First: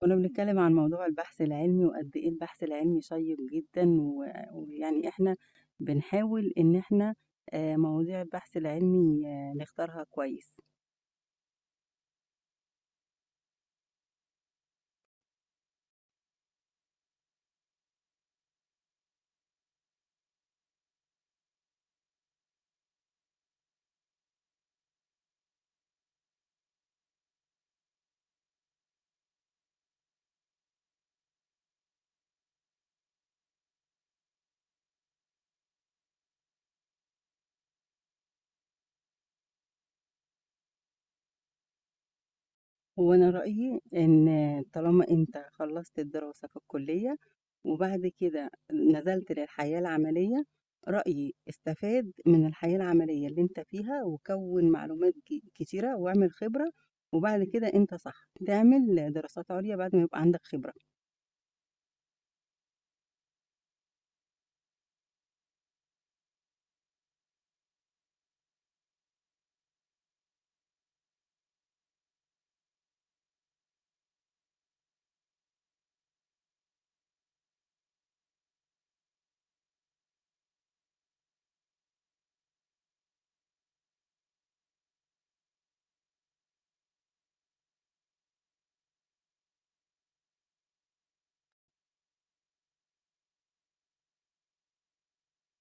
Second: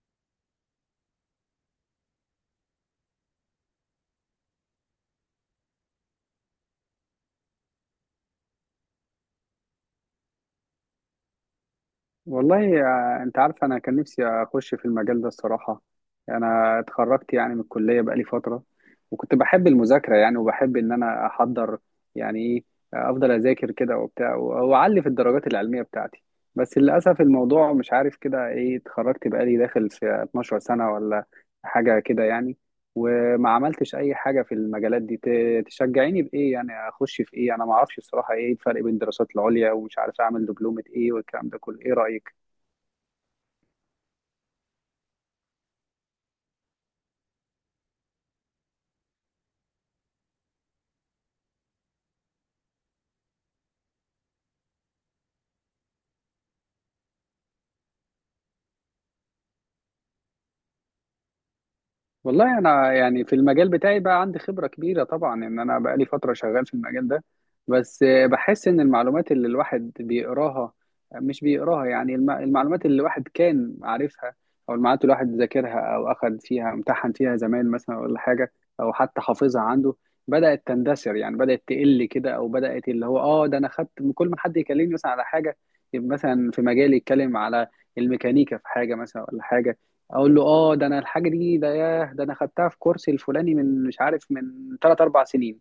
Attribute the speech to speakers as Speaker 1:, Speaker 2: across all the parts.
Speaker 1: كنا بنتكلم عن موضوع البحث العلمي، وقد إيه البحث العلمي شيّق جدًا، ويعني إحنا بنحاول إن إحنا مواضيع البحث العلمي نختارها كويس.
Speaker 2: والله انت عارف انا كان نفسي اخش في المجال ده الصراحه. انا اتخرجت يعني من الكليه بقالي فتره، وكنت بحب المذاكره يعني وبحب ان انا احضر يعني ايه. افضل اذاكر كده وبتاع واعلي في الدرجات العلميه بتاعتي. بس للاسف الموضوع مش عارف كده ايه، اتخرجت بقالي داخل في 12 سنه ولا حاجه كده يعني، وما عملتش اي حاجه في المجالات دي. تشجعيني بايه يعني، اخش في ايه؟ انا ما اعرفش الصراحه ايه الفرق بين الدراسات العليا، ومش عارف اعمل دبلومه ايه والكلام ده كله. ايه رايك؟
Speaker 1: وأنا رأيي إن طالما أنت خلّصت الدراسة في الكلية، وبعد كده نزلت للحياة العملية، رأيي استفاد من الحياة العملية اللي أنت فيها، وكوّن معلومات كتيرة واعمل خبرة، وبعد كده أنت صح تعمل دراسات عُليا بعد ما يبقى عندك خبرة.
Speaker 2: والله انا يعني في المجال بتاعي بقى عندي خبرة كبيرة طبعا، ان انا بقى لي فترة شغال في المجال ده. بس بحس ان المعلومات اللي الواحد بيقراها مش بيقراها، يعني المعلومات اللي الواحد كان عارفها، او المعلومات اللي الواحد ذاكرها او اخد فيها امتحن فيها زمان مثلا ولا حاجة، او حتى حافظها عنده، بدأت تندثر. يعني بدأت تقل كده، او بدأت اللي هو ده انا خدت كل ما حد يكلمني مثلا على حاجة، يبقى مثلا في مجالي يتكلم على الميكانيكا في حاجة مثلا ولا حاجة، اقول له اه ده انا الحاجه دي ده، ياه ده انا خدتها في كورسي الفلاني من مش عارف من 3 4 سنين.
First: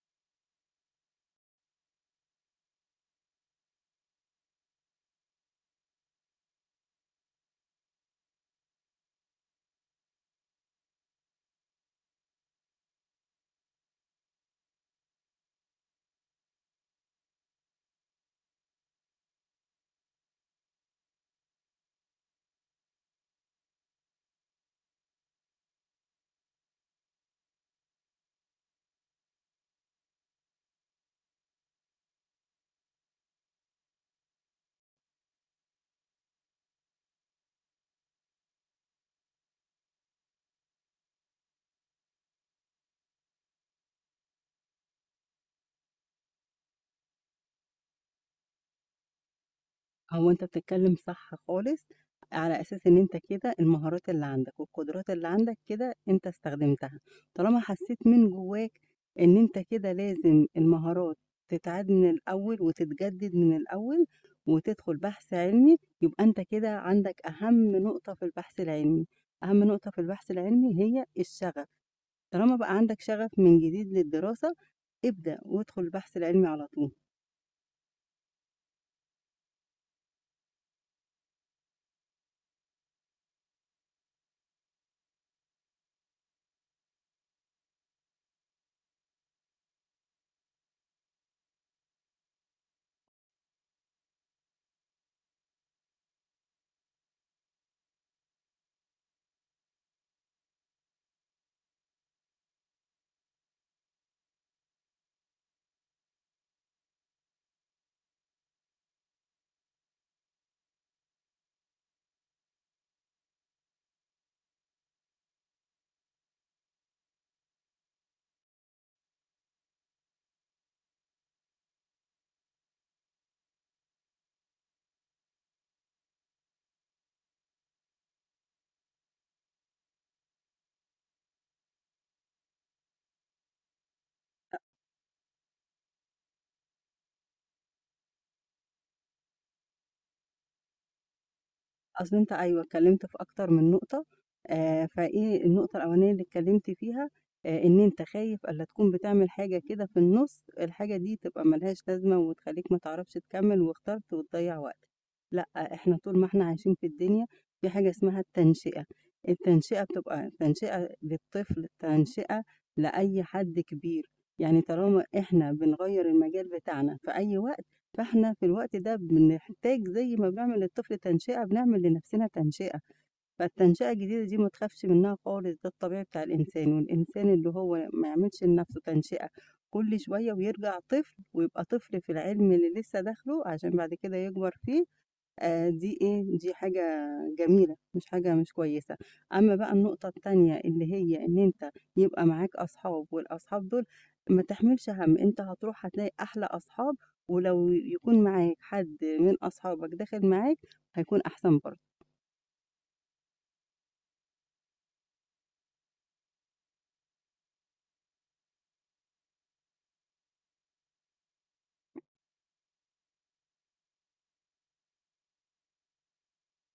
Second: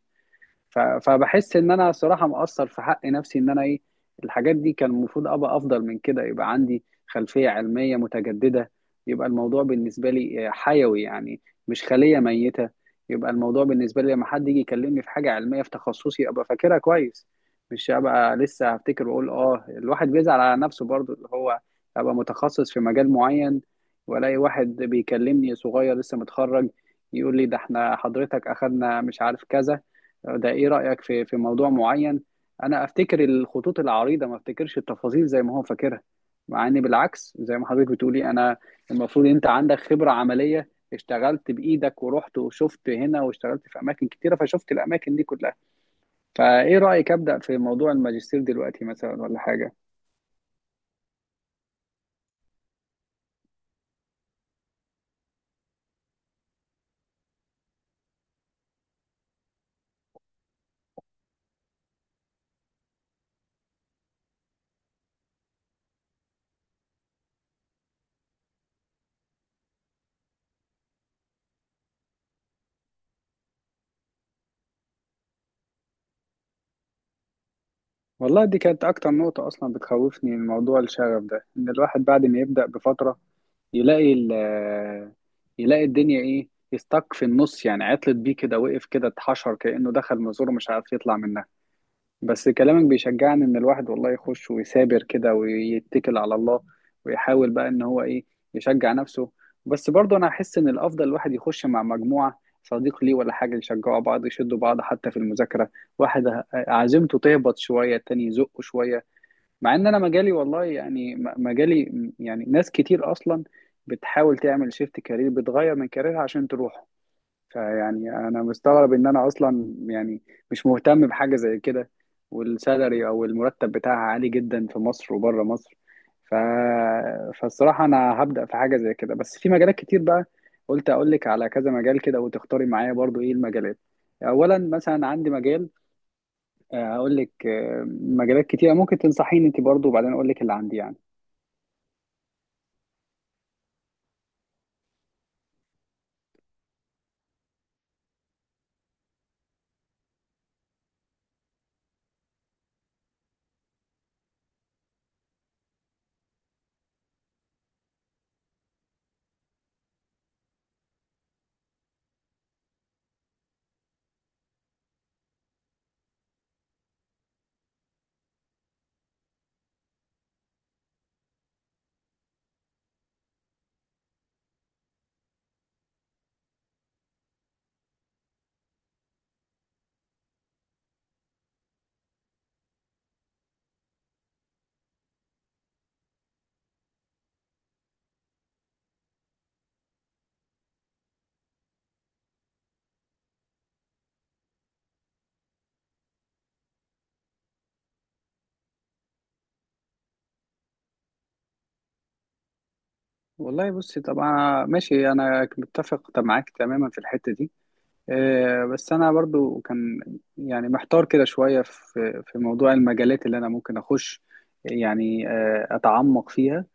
Speaker 2: فبحس ان انا صراحه مقصر في حق نفسي، ان انا ايه، الحاجات دي كان المفروض ابقى افضل من كده، يبقى عندي خلفيه علميه متجدده. يبقى الموضوع بالنسبه لي حيوي يعني، مش خليه ميته. يبقى الموضوع بالنسبه لي لما حد يجي يكلمني في حاجه علميه في تخصصي، ابقى فاكرها كويس، مش ابقى لسه هفتكر واقول اه. الواحد بيزعل على نفسه برضو، اللي هو ابقى متخصص في مجال معين، والاقي واحد بيكلمني صغير لسه متخرج يقول لي ده احنا حضرتك اخدنا مش عارف كذا، ده ايه رأيك في موضوع معين. انا افتكر الخطوط العريضة، ما افتكرش التفاصيل زي ما هو فاكرها. مع ان بالعكس، زي ما حضرتك بتقولي، انا المفروض انت عندك خبرة عملية، اشتغلت بايدك ورحت وشفت هنا، واشتغلت في اماكن كتيرة فشفت الاماكن دي كلها. فايه رأيك ابدأ في موضوع الماجستير دلوقتي مثلا ولا حاجة؟
Speaker 1: هو أنت بتتكلم صح خالص، على أساس إن أنت كده المهارات اللي عندك والقدرات اللي عندك كده أنت استخدمتها، طالما حسيت من جواك إن أنت كده لازم المهارات تتعاد من الأول وتتجدد من الأول، وتدخل بحث علمي، يبقى أنت كده عندك أهم نقطة في البحث العلمي، أهم نقطة في البحث العلمي هي الشغف، طالما بقى عندك شغف من جديد للدراسة، ابدأ وادخل البحث العلمي على طول.
Speaker 2: والله دي كانت اكتر نقطة اصلا بتخوفني، من موضوع الشغف ده، ان الواحد بعد ما يبدأ بفترة يلاقي ال يلاقي الدنيا ايه، يستك في النص يعني، عطلت بيه كده، وقف كده، اتحشر كأنه دخل مزور مش عارف يطلع منها. بس كلامك بيشجعني ان الواحد والله يخش ويثابر كده، ويتكل على الله، ويحاول بقى ان هو ايه، يشجع نفسه. بس برضه انا احس ان الافضل الواحد يخش مع مجموعة صديق ليه ولا حاجة، يشجعوا بعض، يشدوا بعض، حتى في المذاكرة. واحد عزيمته تهبط شوية التاني يزقه شوية. مع ان انا مجالي والله يعني مجالي يعني ناس كتير اصلا بتحاول تعمل شيفت كارير، بتغير من كاريرها عشان تروحه. فيعني انا مستغرب ان انا اصلا يعني مش مهتم بحاجه زي كده، والسالري او المرتب بتاعها عالي جدا في مصر وبره مصر. ف... فالصراحه انا هبدا في حاجه زي كده، بس في مجالات كتير بقى. قلت اقول لك على كذا مجال كده، وتختاري معايا برضو ايه المجالات. اولا مثلا عندي مجال، هقول لك مجالات كتيرة ممكن تنصحيني انت برضو، وبعدين اقول لك اللي عندي يعني.
Speaker 1: أصل أنت أيوه، اتكلّمت في أكتر من نقطة. فإيه النقطة الأولانية اللي اتكلّمت فيها، إن أنت خايف ألّا تكون بتعمل حاجة كده في النُص، الحاجة دي تبقى ما لهاش لازمة وتخلّيك ما تعرفش تكمّل واخترت وتضيّع وقتك. لأ، إحنا طول ما إحنا عايشين في الدنيا في حاجة اسمها التنشئة، التنشئة بتبقى تنشئة للطفل، تنشئة لأي حد كبير، يعني طالما إحنا بنغيّر المجال بتاعنا في أي وقت فإحنا في الوقت ده بنحتاج زي ما بنعمل للطفل تنشئة، بنعمل لنَفْسنا تنشئة، فالتنشئة الجديدة دي ما تخافش منها خالص، ده الطبيعي بتاع الإنسان، والإنسان اللي هو ما يعملش لنَفْسه تنشئة كل شوية ويرجع طفل ويبقى طفل في العلم اللي لسه داخله عشان بعد كده يكبر فيه. دي إيه، دي حاجة جميلة، مش حاجة مش كويسة. أمّا بقى النقطة التانية اللي هي إن أنت يبقى معاك أصحاب والأصحاب دول ما تحملش هَم، أنت هتروح هتلاقي أحلى أصحاب، ولو يكون معاك حد من أصحابك داخل معاك هيكون أحسن برضه.
Speaker 2: والله بصي، طبعا ماشي، انا متفق طب معاك تماما في الحتة دي. بس انا برضو كان يعني محتار كده شوية في موضوع المجالات اللي انا ممكن اخش يعني اتعمق فيها.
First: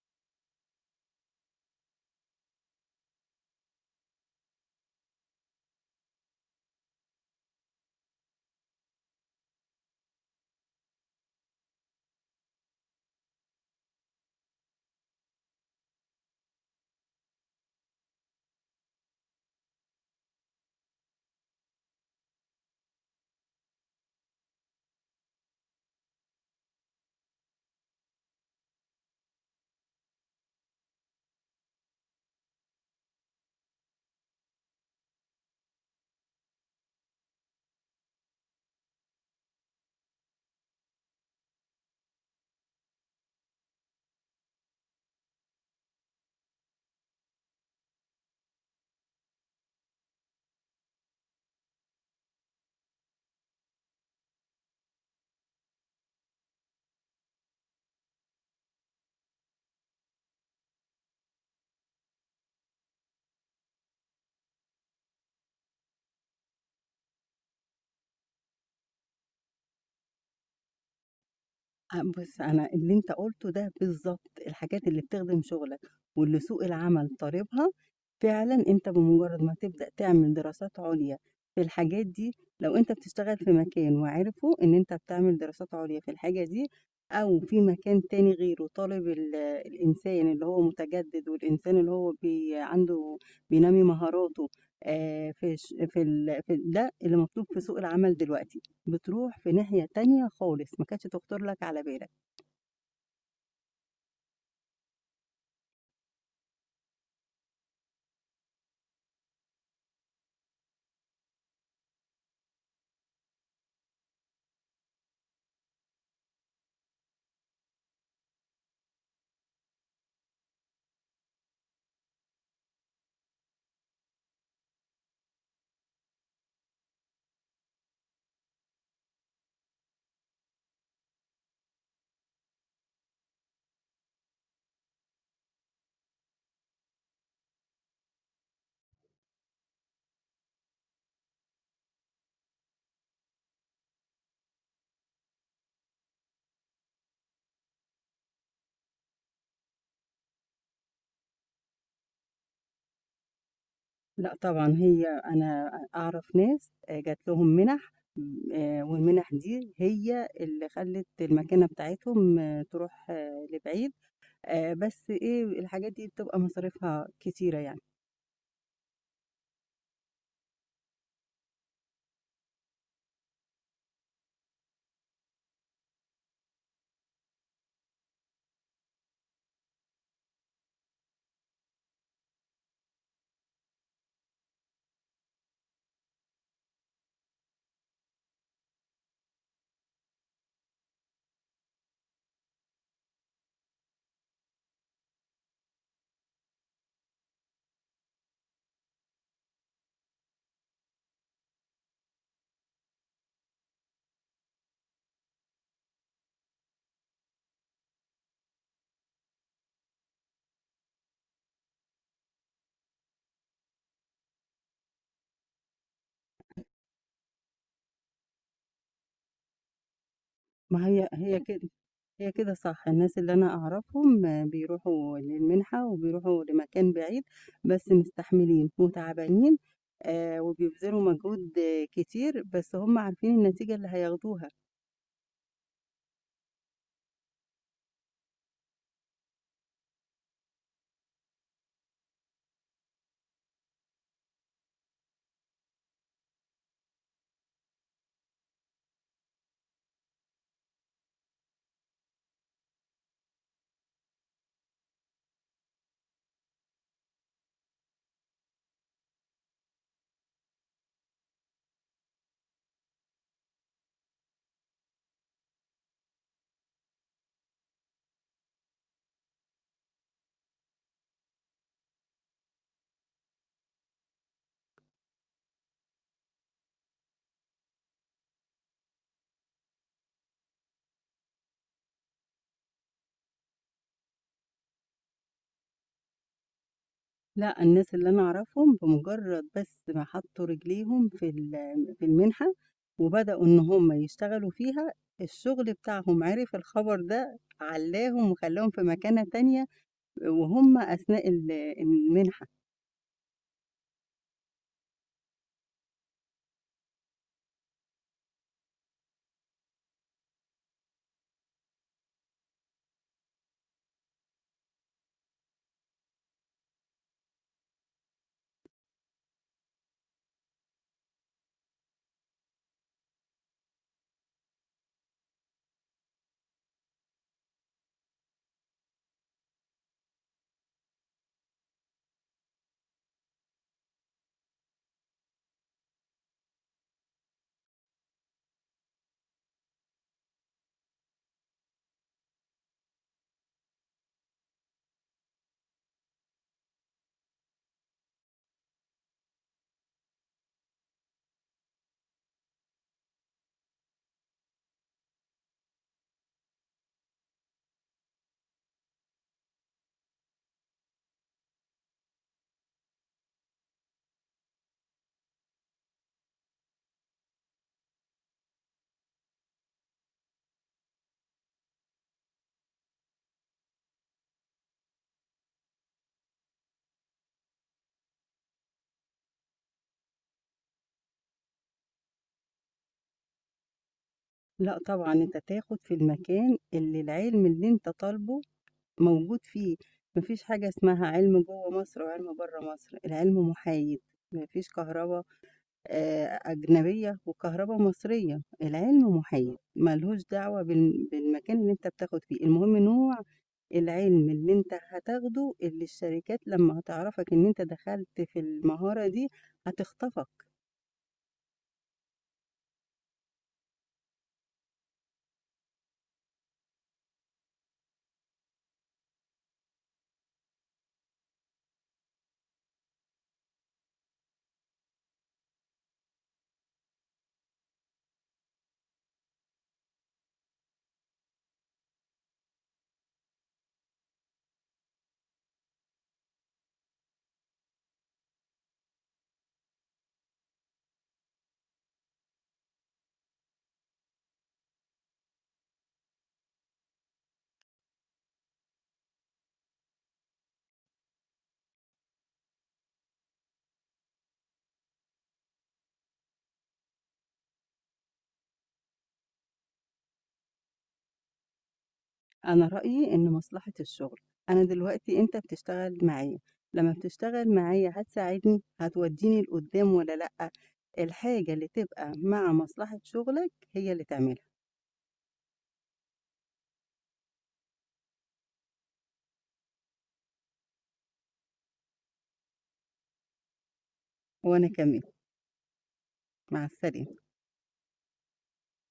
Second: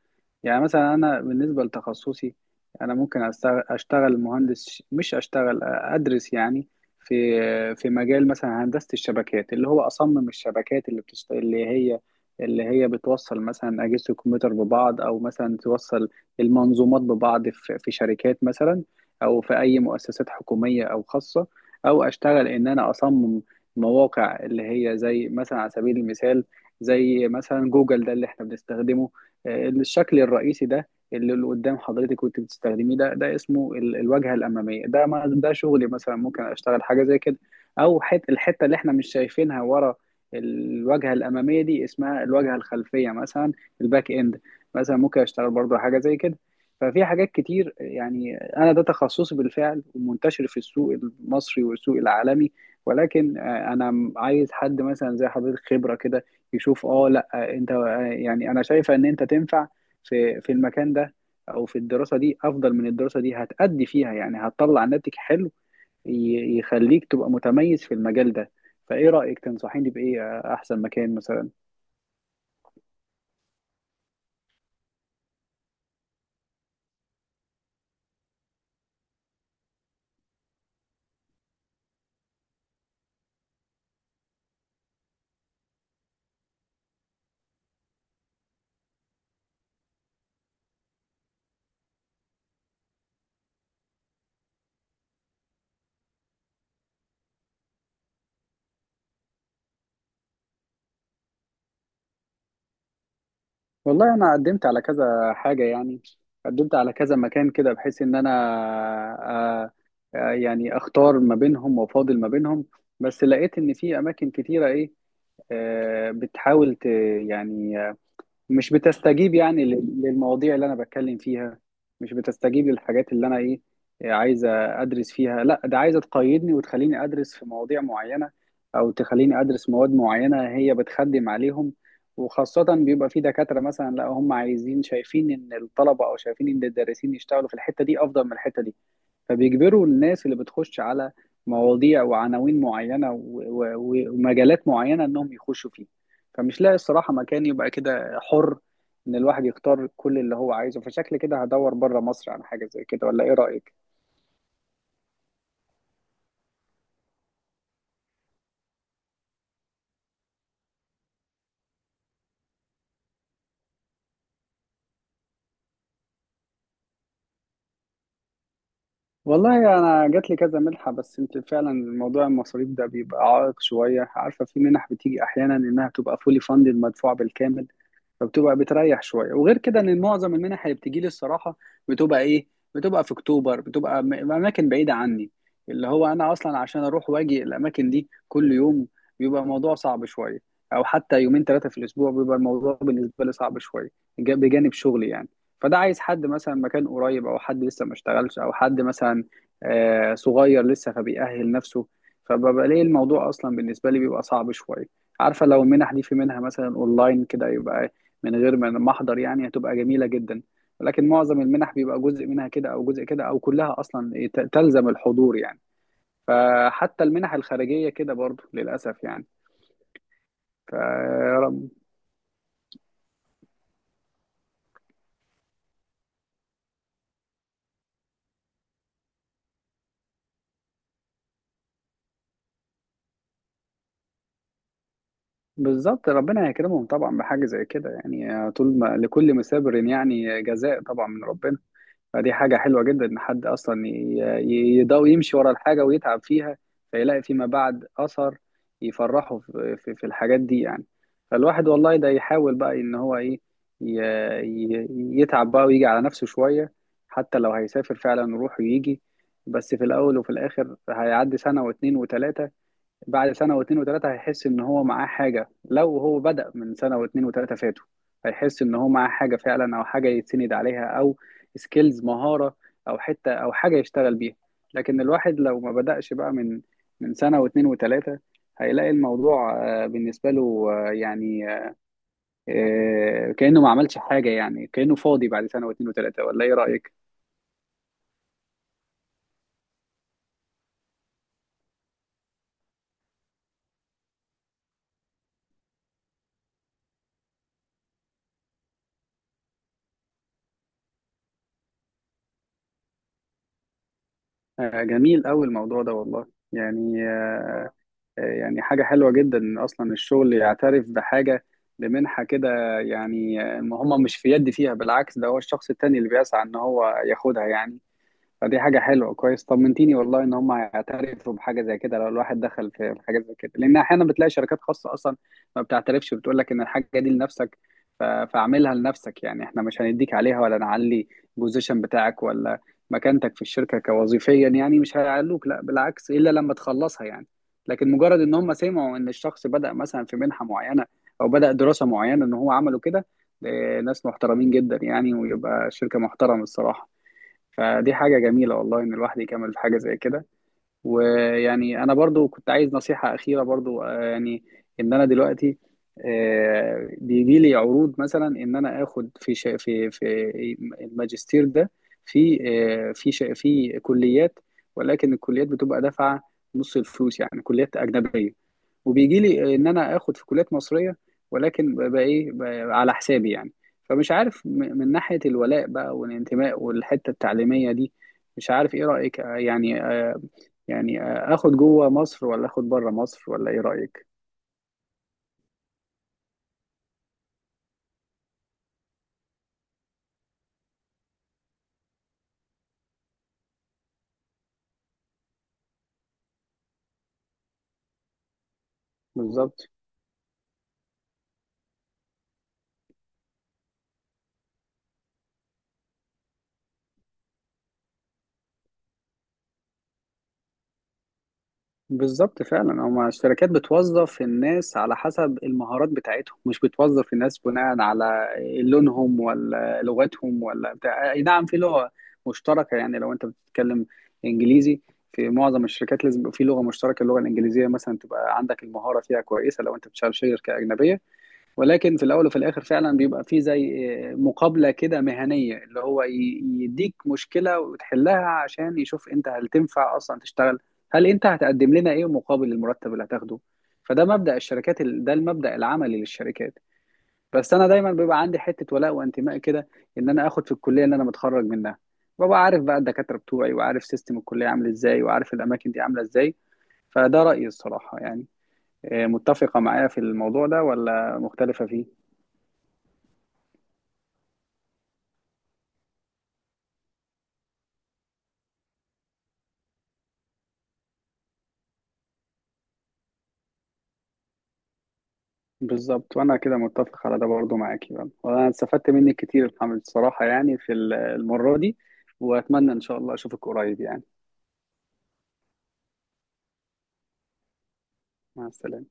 Speaker 2: يعني مثلا انا بالنسبه لتخصصي، انا ممكن اشتغل مهندس مش اشتغل ادرس يعني، في مجال مثلا هندسه الشبكات، اللي هو اصمم الشبكات اللي اللي هي بتوصل مثلا اجهزه الكمبيوتر ببعض، او مثلا توصل المنظومات ببعض في شركات مثلا، او في اي مؤسسات حكوميه او خاصه، او اشتغل ان انا اصمم مواقع، اللي هي زي مثلا على سبيل المثال، زي مثلا جوجل ده اللي احنا بنستخدمه. الشكل الرئيسي ده اللي قدام حضرتك وانت بتستخدميه، ده اسمه الواجهه الاماميه، ده ما ده شغلي مثلا، ممكن اشتغل حاجه زي كده. او الحته اللي احنا مش شايفينها ورا الواجهه الاماميه دي، اسمها الواجهه الخلفيه مثلا، الباك اند، مثلا ممكن اشتغل برضه حاجه زي كده. ففي حاجات كتير يعني، انا ده تخصصي بالفعل، ومنتشر في السوق المصري والسوق العالمي. ولكن انا عايز حد مثلا زي حضرتك خبره كده، يشوف اه لا، انت يعني انا شايفه ان انت تنفع في المكان ده، او في الدراسه دي افضل من الدراسه دي، هتأدي فيها يعني هتطلع ناتج حلو، يخليك تبقى متميز في المجال ده. فايه رأيك تنصحيني بايه احسن مكان مثلا؟
Speaker 1: أ بُص، أنا اللي أنت قُلته ده بالضبط، الحاجات اللي بتخدم شُغلك واللي سوق العمل طالبها، فعلًا أنت بمجرّد ما تبدأ تعمل دراسات عُليا في الحاجات دي، لو أنت بتشتغل في مكان وعرفوا إن أنت بتعمل دراسات عليا في الحاجة دي أو في مكان تاني غيره طالب الإنسان اللي هو متجدد والإنسان اللي هو بي عنده بينمّي مهاراته في ده اللي مطلوب في سوق العمل دلوقتي. بتروح في ناحية تانية خالص، ما كانتش تخطر لك على بالك.
Speaker 2: والله انا قدمت على كذا حاجة يعني، قدمت على كذا مكان كده، بحيث ان انا آه، يعني اختار ما بينهم وافاضل ما بينهم. بس لقيت ان في اماكن كتيرة ايه، بتحاول يعني مش بتستجيب يعني للمواضيع اللي انا بتكلم فيها. مش بتستجيب للحاجات اللي انا ايه، إيه عايزه ادرس فيها، لا ده عايزه تقيدني وتخليني ادرس في مواضيع معينه، او تخليني ادرس مواد معينه هي بتخدم عليهم. وخاصه بيبقى في دكاتره مثلا، لا هم عايزين، شايفين ان الطلبه، او شايفين ان الدارسين يشتغلوا في الحته دي افضل من الحته دي، فبيجبروا الناس اللي بتخش على مواضيع وعناوين معينة ومجالات معينة إنهم يخشوا فيه. فمش لاقي الصراحة مكان يبقى كده حر، إن الواحد يختار كل اللي هو عايزه. فشكل كده هدور بره مصر على حاجة زي كده، ولا إيه رأيك؟
Speaker 1: لأ طبعًا هي أنا أعرف ناس جات لهم مِنَح، والمِنَح دي هي اللي خلّت المكانة بتاعتهم تروح لبعيد. بس إيه، الحاجات دي بتبقى مصاريفها كتيرة يعني.
Speaker 2: والله أنا جات لي كذا منحة، بس أنت فعلا موضوع المصاريف ده بيبقى عائق شوية. عارفة في منح بتيجي أحيانا إنها تبقى فولي فاندد، مدفوعة بالكامل، فبتبقى بتريح شويه. وغير كده ان معظم المنح اللي بتجي لي الصراحه بتبقى ايه، بتبقى في اكتوبر، بتبقى اماكن بعيده عني، اللي هو انا اصلا عشان اروح واجي الاماكن دي كل يوم بيبقى الموضوع صعب شويه، او حتى يومين ثلاثه في الاسبوع بيبقى الموضوع بالنسبه لي صعب شويه، بجانب شغلي يعني. فده عايز حد مثلا مكان قريب، او حد لسه ما اشتغلش، او حد مثلا صغير لسه فبيأهل نفسه. فببقى ليه الموضوع اصلا بالنسبه لي بيبقى صعب شويه. عارفه لو المنح دي في منها مثلا اونلاين كده، يبقى من غير ما احضر يعني، هتبقى جميله جدا. ولكن معظم المنح بيبقى جزء منها كده، او جزء كده، او كلها اصلا إيه، تلزم الحضور يعني. فحتى المنح الخارجيه كده برضو للاسف يعني.
Speaker 1: ما هي هي
Speaker 2: فرب
Speaker 1: كده. هي كده صح، الناس اللي أنا أعرفهم بيروحوا للمنحة وبيروحوا لمكان بعيد، بس مستحملين وتعبانين، وبيبذلوا مجهود كتير، بس هُم عارفين النتيجة اللي هياخدوها.
Speaker 2: بالظبط، ربنا يكرمهم طبعا بحاجه زي كده يعني، طول ما لكل مسابر يعني جزاء طبعا من ربنا. فدي حاجة حلوة جدا إن حد أصلا يضاوي يمشي ورا الحاجة ويتعب فيها، فيلاقي فيما بعد أثر يفرحه في الحاجات دي يعني. فالواحد والله ده يحاول بقى إن هو إيه، ي- يتعب بقى، ويجي على نفسه شوية. حتى لو هيسافر فعلا يروح ويجي. بس في الأول وفي الآخر هيعدي سنة واتنين وتلاتة، بعد سنة واتنين وتلاتة هيحس إن هو معاه حاجة. لو هو بدأ من سنة واتنين وتلاتة فاتوا، هيحس إن هو معاه حاجة فعلا، أو حاجة يتسند عليها، أو سكيلز مهارة، أو حتة أو حاجة يشتغل بيها. لكن الواحد لو ما بدأش بقى من سنة واتنين وتلاتة، هيلاقي الموضوع بالنسبة له يعني كأنه ما عملش حاجة، يعني كأنه فاضي بعد سنة واتنين وتلاتة، ولا إيه رأيك؟
Speaker 1: لأ، الناس اللي أنا أعرفهم بمجرد بس ما حطوا رجليهم في في المنحة وبدأوا إن هُم يشتغلوا فيها، الشغل بتاعهم عرف الخبر ده، علاهم وخلاهم في مكانة تانية وهُم أثناء المنحة.
Speaker 2: آه، جميل أوي الموضوع ده والله. يعني يعني حاجة حلوة جدا إن أصلا الشغل يعترف بحاجة بمنحة كده يعني، ما هم مش في يد فيها، بالعكس ده هو الشخص التاني اللي بيسعى إن هو ياخدها يعني. فدي حاجة حلوة، كويس طمنتيني والله ان هم هيعترفوا بحاجة زي كده لو الواحد دخل في حاجة زي كده. لان احيانا بتلاقي شركات خاصة اصلا ما بتعترفش، بتقول لك ان الحاجة دي لنفسك، فاعملها لنفسك يعني، احنا مش هنديك عليها ولا نعلي البوزيشن بتاعك، ولا مكانتك في الشركة كوظيفيا يعني، مش هيعلوك لا، بالعكس الا لما تخلصها يعني. لكن مجرد ان هم سمعوا ان الشخص بدأ مثلا في منحة معينة، او بدأ دراسة معينة ان هو عمله كده، إيه، ناس محترمين جدا يعني، ويبقى شركة محترمة الصراحة. فدي حاجة جميلة والله إن الواحد يكمل في حاجة زي كده. ويعني أنا برضو كنت عايز نصيحة أخيرة برضو يعني، إن أنا دلوقتي بيجي لي عروض مثلا، إن أنا آخد في في الماجستير ده، في في في كليات، ولكن الكليات بتبقى دافعة نص الفلوس، يعني كليات أجنبية. وبيجي لي ان انا اخد في كليات مصريه، ولكن ببقى ايه، ببقى على حسابي يعني. فمش عارف من ناحيه الولاء بقى والانتماء والحته التعليميه دي، مش عارف ايه رايك يعني يعني اخد جوه مصر ولا اخد بره مصر، ولا ايه رايك؟
Speaker 1: لأ طبعًا، أنت تاخد في المكان اللي العلم اللي أنت طالبه موجود فيه، ما فيش حاجة اسمها علم جوّه مصر وعلم برّه مصر، العلم محايد، ما فيش كهربا أجنبية وكهربا مصرية، العلم محايد،
Speaker 2: بالظبط،
Speaker 1: ما لهوش دعوة بالمكان اللي أنت بتاخد فيه، المهم نوع العلم اللي أنت هتاخده اللي الشركات لمّا هتعرفك إن أنت دخلت في المهارة دي هتخطفك.
Speaker 2: بالظبط، فعلا هما الشركات بتوظف الناس على حسب المهارات بتاعتهم، مش بتوظف الناس بناء على لونهم ولا لغتهم ولا بتاع. اي نعم في لغة مشتركة يعني، لو انت بتتكلم انجليزي، في معظم الشركات لازم يبقى في لغة مشتركة، اللغة الانجليزية مثلا تبقى عندك المهارة فيها كويسة لو انت بتشتغل شركة أجنبية. ولكن في الاول وفي الاخر فعلا بيبقى في زي مقابله كده مهنيه، اللي هو يديك مشكله وتحلها، عشان يشوف انت هل تنفع اصلا تشتغل، هل انت هتقدم لنا ايه مقابل المرتب اللي هتاخده. فده مبدا الشركات ده المبدا العملي للشركات. بس انا دايما بيبقى عندي حته ولاء وانتماء كده، ان انا اخد في الكليه اللي انا متخرج منها. ببقى عارف بقى الدكاتره بتوعي، وعارف سيستم الكليه عامل ازاي، وعارف الاماكن دي عامله ازاي. فده رايي الصراحه يعني. إيه، متفقه معايا في الموضوع ده ولا مختلفه فيه؟
Speaker 1: أنا رأيي إن مصلحة الشغل، أنا دلوقتي أنت بتشتغل معايا، لمّا بتشتغل معايا هتساعدني، هتودّيني لقدّام والّا لأ؟ الحاجة اللي تبقى مع مصلحة شغلك هي اللي تعملها،
Speaker 2: بالظبط، وانا كده متفق على ده برضو معاكي بقى. وانا استفدت منك كتير الحمد الصراحة يعني في المرة دي، واتمنى ان شاء الله اشوفك قريب يعني.
Speaker 1: وأنا كمان، مع السلامة.
Speaker 2: مع السلامة.